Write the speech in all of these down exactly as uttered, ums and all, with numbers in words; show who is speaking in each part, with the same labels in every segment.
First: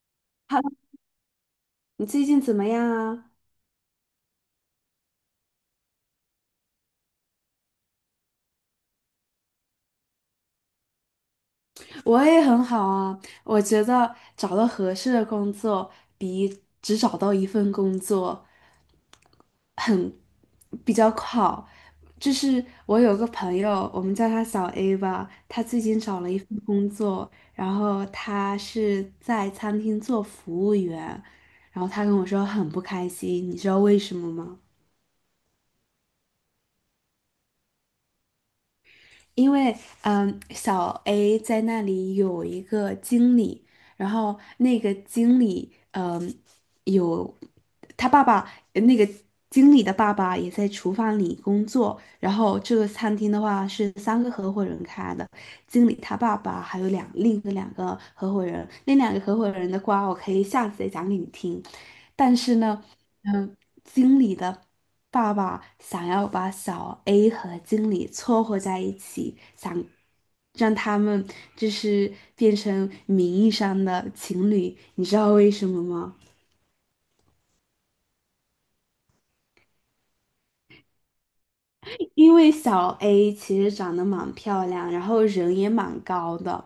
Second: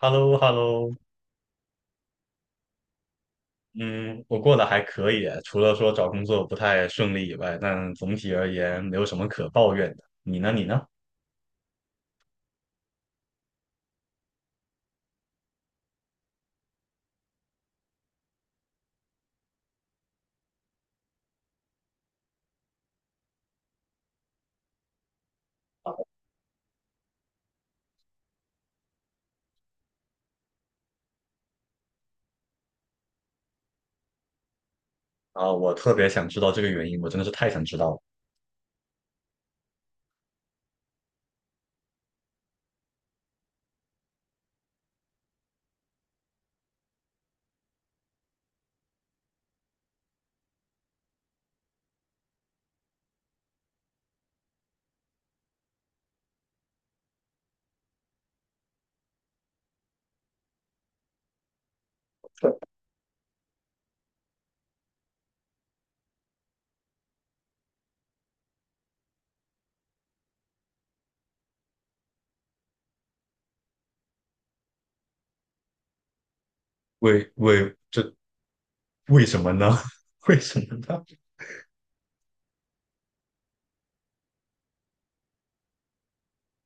Speaker 1: h e l l o h e l l
Speaker 2: 哈，
Speaker 1: o。
Speaker 2: 喽，你最近怎么样啊？
Speaker 1: 嗯，我过得还可以，除了说找工作不太顺利以外，但总体而言没有什么可抱怨的。你呢？你呢？
Speaker 2: 我也很好啊，我觉得找到合适的工作比只找到一份工作比较好。就是我有个朋友，我们叫他小 A 吧，他最近找了一份工作，然后他是在餐厅做服务员，然后他跟我说很不开心，你知道为什么吗？
Speaker 1: 啊，我特别想知道这个原因，我真的是太想知道了。
Speaker 2: 因为嗯，小 A 在那里有一个经理，然后那个经理嗯有他爸爸，那个经理的爸爸也在厨房里工作，然后这个餐厅的话是三个合伙人开的，经理他爸爸还有两另一个两个合伙人，那两个合伙人的瓜我可以下次再讲给你听，但是呢。嗯。经理的爸爸想要把小 A 和经理撮合在一起，想让他们就是变成名义上的情侣，你知道为什么吗？
Speaker 1: 为为这为什么呢？为什么呢？
Speaker 2: 因为小 A 其实长得蛮漂亮，然后人也蛮高的，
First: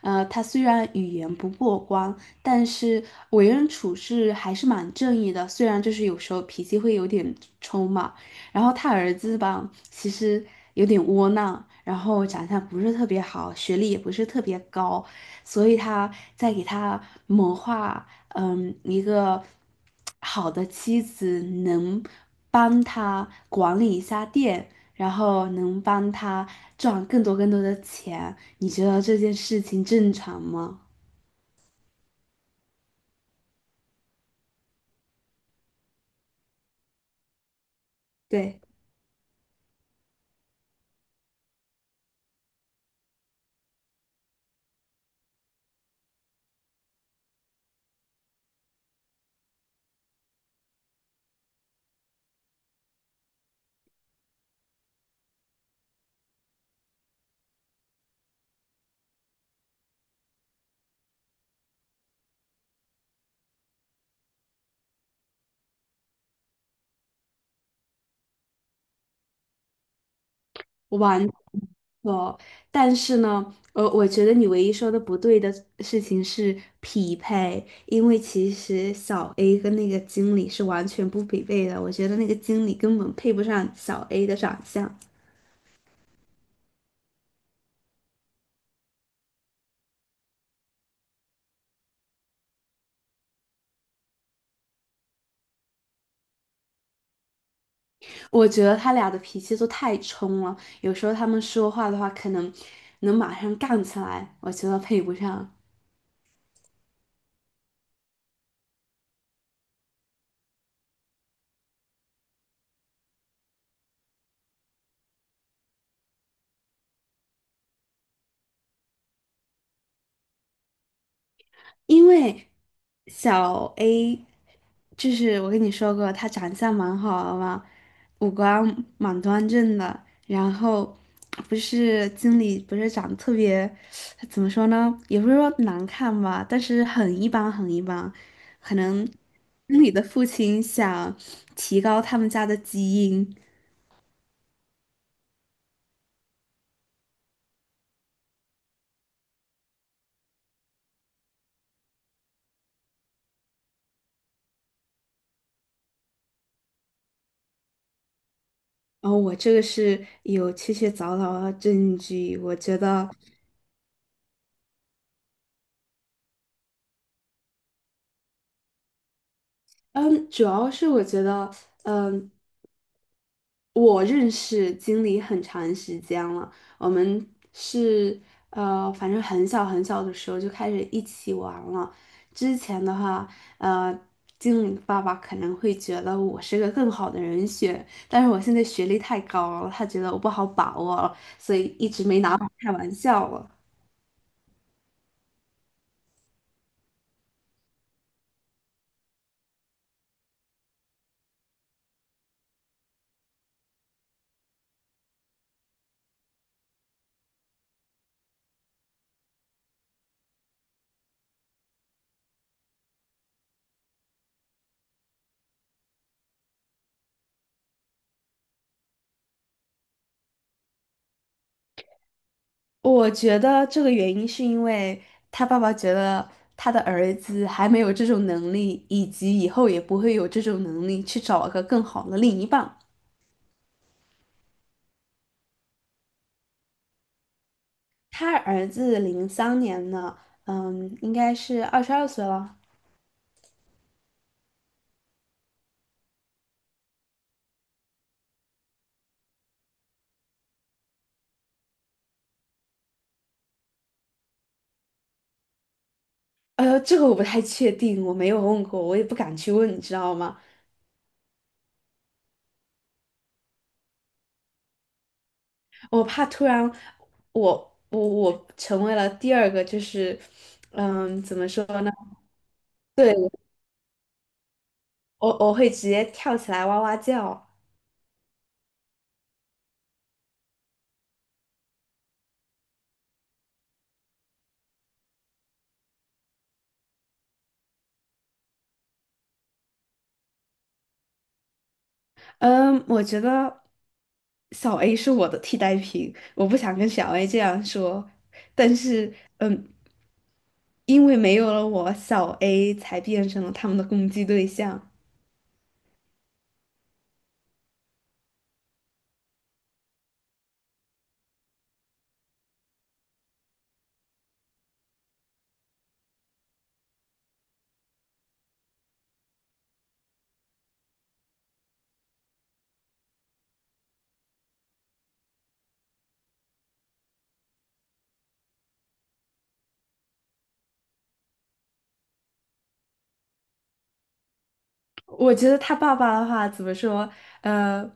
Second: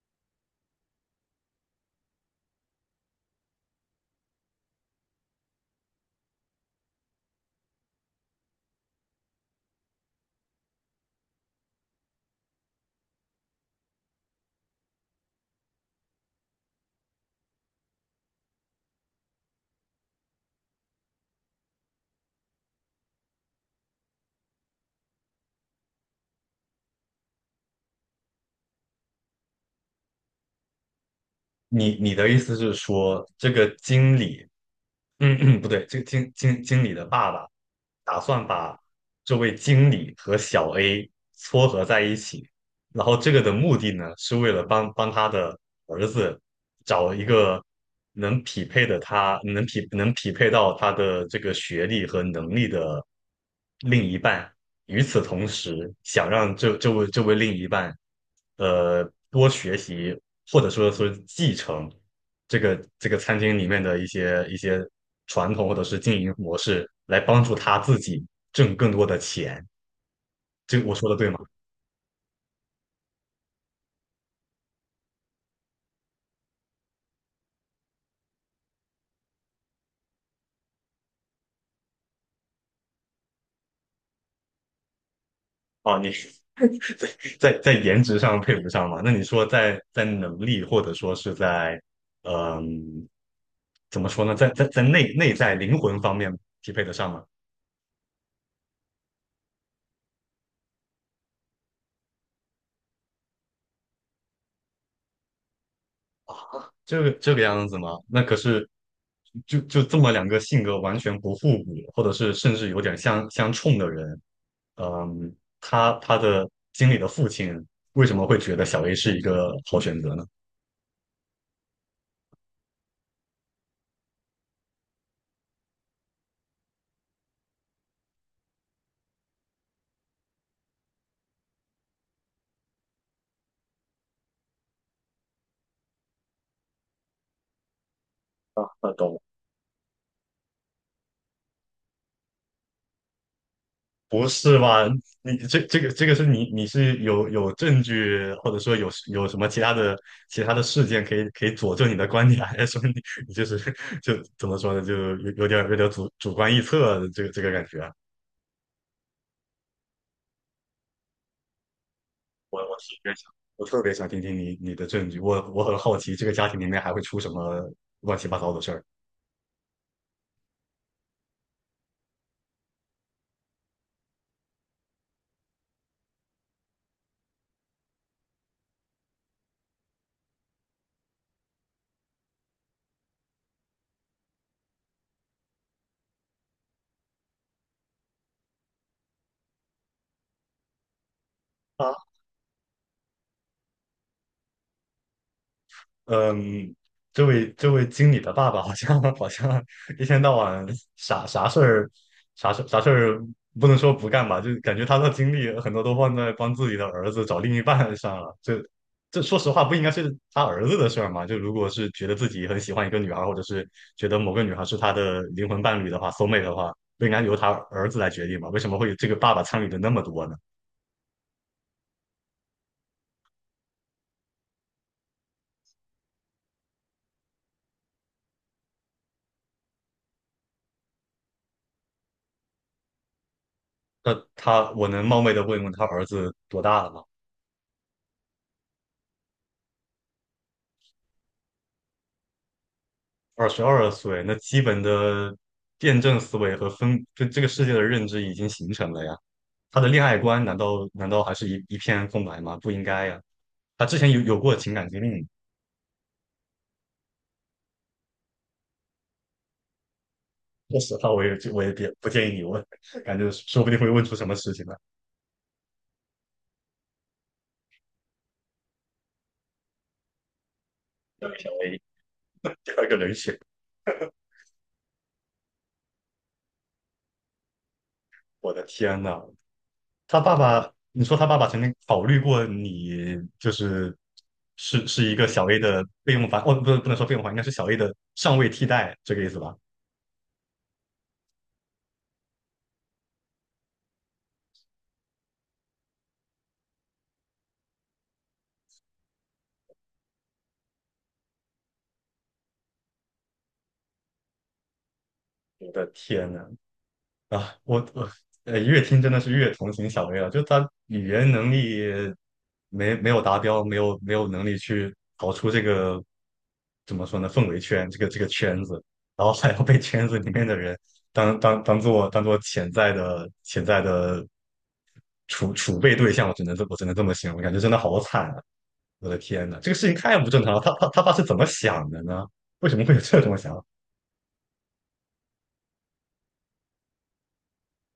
Speaker 2: 呃，她虽然语言不过关，但是为人处事还是蛮正义的，虽然就是有时候脾气会有点冲嘛。然后他儿子吧，其实有点窝囊，然后长相不是特别好，学历也不是特别高，所以他在给他谋划，嗯，一个好的妻子能帮他管理一下店，然后能帮他赚更多更多的钱。你觉得这件事情正常吗？
Speaker 1: 你你的意思是说，这个经理嗯嗯，不对，这个经经经理的爸爸打算
Speaker 2: 对，
Speaker 1: 把这位经理和小 A 撮合在一起，然后这个的目的呢，是为了帮帮他的儿子找一个能匹配的他，能匹能匹配到他的这个学历和能力的另一半。与此同时，想让这这位这位另一半，呃，多学习或者说是继承。这个这个餐厅里面的一些一些传统或者是经营模式，来帮助他自己挣更多的钱。这我说的
Speaker 2: 完
Speaker 1: 对吗？
Speaker 2: 错。但是呢，呃，我觉得你唯一说的不对的事情是匹配，因为其实小 A 跟那个经理是完全不匹配的。我觉得那个经理根本配不上小 A 的长相。
Speaker 1: 哦，你 在在颜值上配不上嘛？那你说在在能力或者说是在嗯，怎么说呢？在在在内内在灵魂方面匹配得上吗？
Speaker 2: 我觉得他俩的脾气都太冲了，有时候他们说话的话，可能能马上杠起来，我觉得配不上。
Speaker 1: 这个这个样子吗？那可是就就这么两个性格完全不互补，或者是甚至有点相相冲的人，嗯，他他的经理的父亲为什么会觉得小 A 是一个好选择呢？
Speaker 2: 因为小 A，就是我跟你说过，他长相蛮好的嘛，五官蛮端正的，然后不是经理不是长得特别，怎么说呢，也不是说难看吧，但是很一般很一般，
Speaker 1: 啊，
Speaker 2: 可
Speaker 1: 啊
Speaker 2: 能
Speaker 1: 懂了。
Speaker 2: 经理的父亲想提高他们家的基因。
Speaker 1: 不是吧？你这这个这个是你你是有有证据，或者说有有什么其他的其他的事件可以可以佐证你的观点，还是说你你就是 就怎么说呢？就有有点有点主主观臆测的这个这个感觉。
Speaker 2: 哦，我这个是有确切凿凿的证据。我
Speaker 1: 我我
Speaker 2: 觉
Speaker 1: 特
Speaker 2: 得，
Speaker 1: 别想，我特别想听听你你的证据。我我很好奇，这个家庭里面还会出什么乱七八糟的事儿。
Speaker 2: 嗯，主要是我觉得，嗯，我认识经理很长时间了，我们是呃，反正很小很小的时候就开始一起玩了。之前的话，呃，经理爸爸可能会觉得我是个更好的人选，但是我现在学历太高了，他觉得我不好把握了所以一直没拿我开玩笑了。
Speaker 1: 嗯，这位这位经理的爸爸好像 好像一天到晚啥啥事儿，啥事啥事儿不能说不干吧，就感觉他的精力很多都放在帮自己的儿子找另一半上了。这这说实话不应该是他儿子的事儿嘛？就如果是觉得自己很喜欢一个女孩儿，或者是觉得某个女孩是他的灵魂伴侣的话，soul mate 的话，不应该由他儿子来决定吗？为什么会这个爸爸参与的那么多呢？
Speaker 2: 我觉得这个原因是因为他爸爸觉得他的儿子还没有这种能力，以及以后也不会有这种能力去找个更好的另一半。
Speaker 1: 那他我能冒昧的问问他儿子多大了吗？
Speaker 2: 他儿子零三年呢，嗯，应该是二十二岁了。
Speaker 1: 二十二岁，那基本的辩证思维和分对这个世界的认知已经形成了呀。他的恋爱观难道难道还是一一片空白吗？不应该呀。他之前有有过情感经历，
Speaker 2: 哎呦，这个我不太确定，我没有问过，我也不敢去问，你知道吗？
Speaker 1: 说实话，我也我也别不建议你问，感觉说不定会问出什么事情来，
Speaker 2: 我怕突然我我我成为了第二个，就是嗯，
Speaker 1: 要
Speaker 2: 怎么
Speaker 1: 成
Speaker 2: 说
Speaker 1: 为
Speaker 2: 呢？
Speaker 1: 第二个人
Speaker 2: 对，
Speaker 1: 选。
Speaker 2: 我我会直接跳起来哇哇叫。
Speaker 1: 我的天呐，他爸爸，你说他爸爸曾经考虑过你，就是是是一个小 A 的备用房，哦，不是不能说备用房，应该是小 A 的上位替代，这个意思吧？
Speaker 2: 嗯，我觉得小 A 是我的替代品，我不想跟小 A 这样说，但是，嗯，因为没有了我，小 A 才变成了他们的攻击对象。
Speaker 1: 我的天呐，啊，我我呃，越听真的是越同情小薇了。就她语言能力没没有达标，没有没有能力去逃出这个怎么说呢氛围圈，这个这个圈子，然后还要被圈子里面的人当当当做当做潜在的潜在的储储备对象，我只能这我只能这么形容，感觉真的好惨啊！我的天呐，这个事情太不正常了。他他他爸是怎么想的呢？为什么会有这种想法？
Speaker 2: 我觉得他爸爸的话怎么说？呃，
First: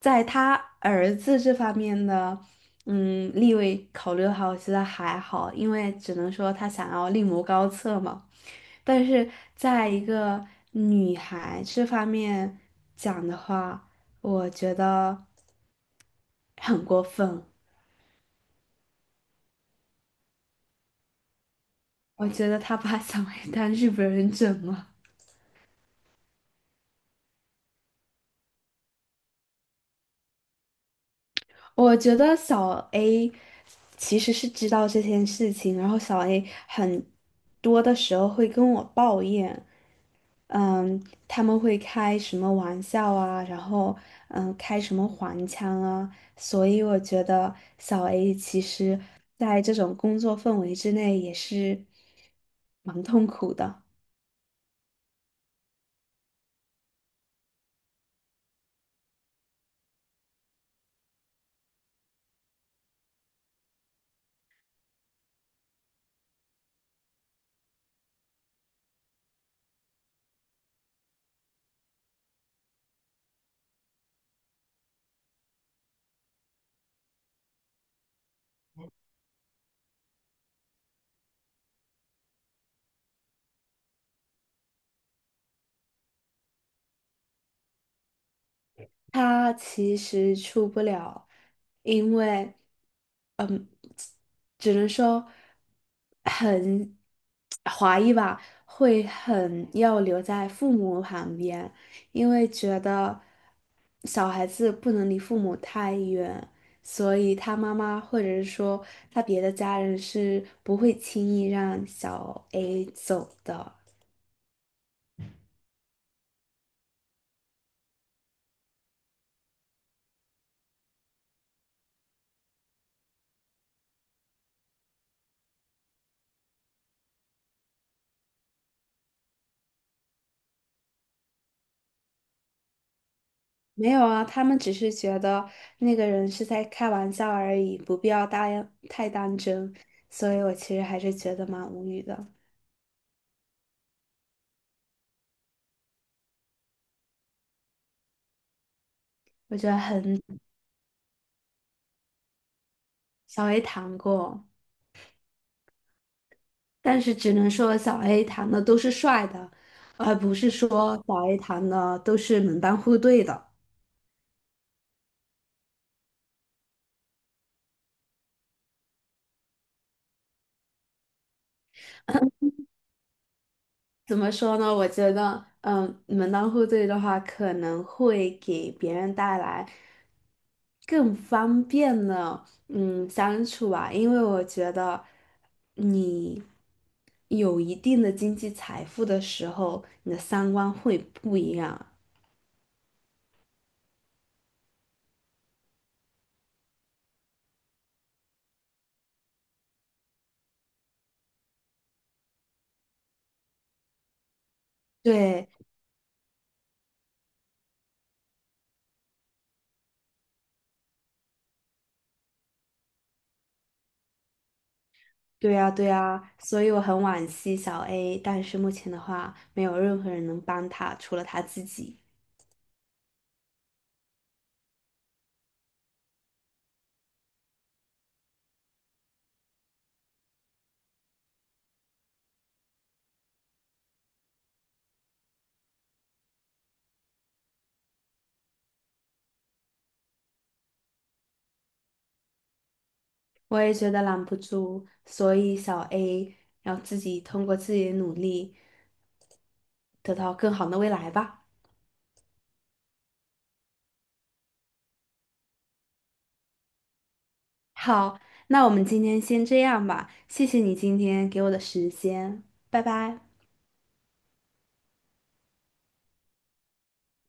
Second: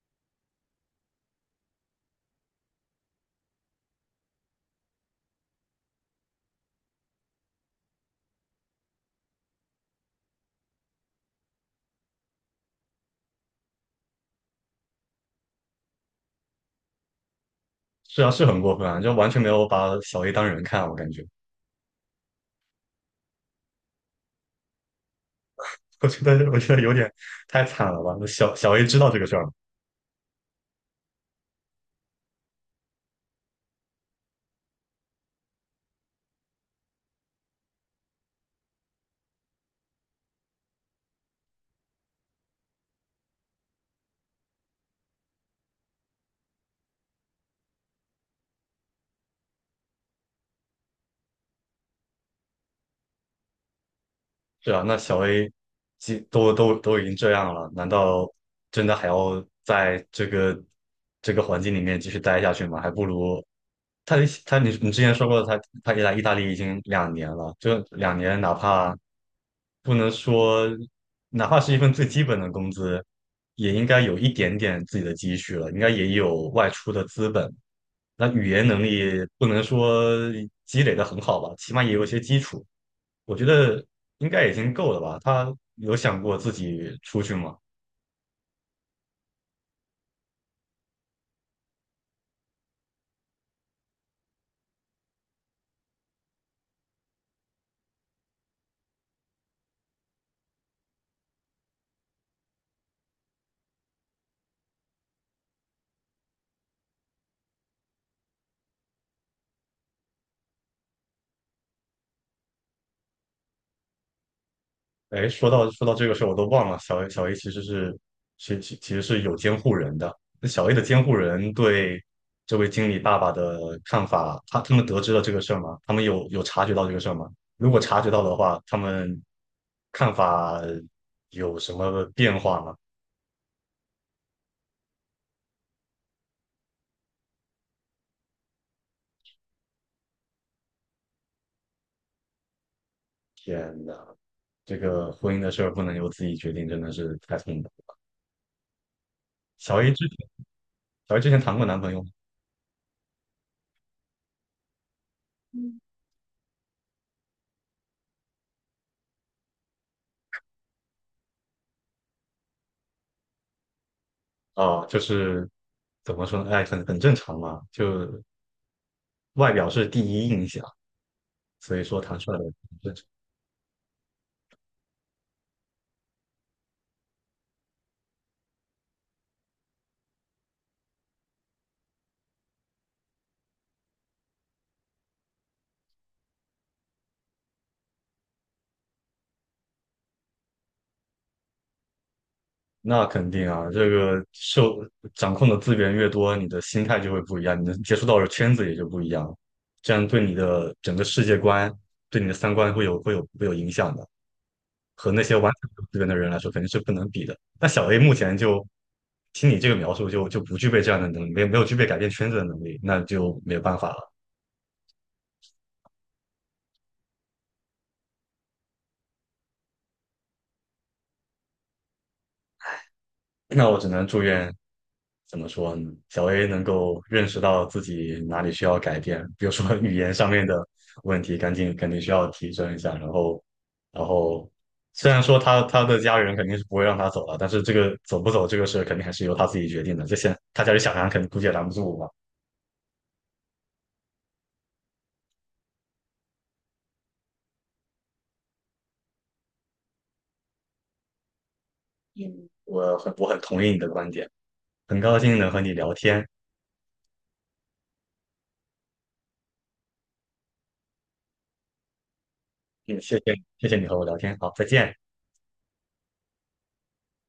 Speaker 2: 在他儿子这方面的，嗯，立位考虑的话，我觉得还好，因为只能说他想要另谋高策嘛。但是在一个女孩这方面讲的话，我觉得很过分。
Speaker 1: 是啊，是很过分啊，就完全没有把小 A 当人看，我感觉。
Speaker 2: 我觉得他把小 A 当日本人整了。
Speaker 1: 我觉得我觉得有点太惨了吧？那小小 A 知道这个事儿吗？
Speaker 2: 我觉得小 A 其实是知道这件事情，然后小 A 很多的时候会跟我抱怨，嗯，他们会开什么玩笑啊，然后嗯，开什么黄腔啊，所以我觉得小 A 其实在这种工作氛围之内也是蛮痛苦的。
Speaker 1: 是啊，那小 A 既都都都已经这样了，难道真的还要在这个这个环境里面继续待下去吗？还不如他他你你之前说过他他来意大利已经两年了，这两年哪怕不能说哪怕是一份最基本的工资，也应该有一点点自己的积蓄了，应该也有外出的资本。那语言能力不能说积累的很好吧，起码也有一些基础。我觉得应该已经够了吧？他有想过自己出去吗？
Speaker 2: 他其实出不了，因为。只能说很怀疑吧，会很要留在父母旁边，因为觉得小孩子不能离父母太远，所以他妈妈或者是说他别的家人是不会轻易让小 A 走的。
Speaker 1: 哎，说到说到这个事儿，我都忘了，小 A 小 A 其实是其其其实是有监护人的。那小 A 的监护人对这位经理爸爸的看法，他他们得知了这个事儿吗？他们有有察觉到这个事儿吗？如果察觉到的话，他们看法有什么变化吗？
Speaker 2: 没有啊，他们只是觉得那个人是在开玩笑而已，不必要大太当真，所以我其实还是觉得蛮无语的。
Speaker 1: 天呐，这个婚姻的事儿不能由自己决定，真的是太痛苦了。
Speaker 2: 我觉得
Speaker 1: 小 A
Speaker 2: 很
Speaker 1: 之前小 A 之前谈过男朋友吗？
Speaker 2: 小 A 谈过，但是只能说小 A 谈的都是帅的，而不是说小 A 谈的都是门当户对的。
Speaker 1: 啊，就是怎么说呢？哎，很很正常嘛，就外表是第一印象，所以说谈出来很正常。
Speaker 2: 怎么说呢？我觉得，嗯，门当户对的话，可能会给别人带来更方便的，嗯，相处吧。因为我觉得你有一定的经济财富的时候，你的三观会不一样。
Speaker 1: 那肯定啊，这个受掌控的资源越多，你的心态就会不一样，你能接触到的圈子也就不一样，这样对你的整个世界观、对你的三观会有会有会有影响的。和那些完
Speaker 2: 对，
Speaker 1: 全没有资源的人来说，肯定是不能比的。那小 A 目前就听你这个描述就，就不具备这样的能力，没有没有具备改变圈子的能力，那就没有办法了。
Speaker 2: 对呀，对呀，所以我很惋惜小 A，但是目前的话，没有任何人能帮他，除了他自己。
Speaker 1: 那我只能祝愿，怎么说呢？小 A 能够认识到自己哪里需要改变，比如说 语言上面的问题，赶紧肯定需要提升一下。然后，然后虽然说他他的家人肯定是不会让他走了，但是这个走不走这个事肯定还是由他自己决定的。这些他家里想拦，肯定估计也拦不住我吧。
Speaker 2: 我也觉得拦不住，所以小 A 要自己通过自己的努力，得到更好的未来吧。
Speaker 1: 嗯，我很我很同意你的观点，很高兴能和你聊天。
Speaker 2: 好，那我们今天先这样吧，谢谢你今天给我的时间，拜
Speaker 1: 嗯，谢
Speaker 2: 拜。
Speaker 1: 谢。谢谢你和我聊天，好，再见。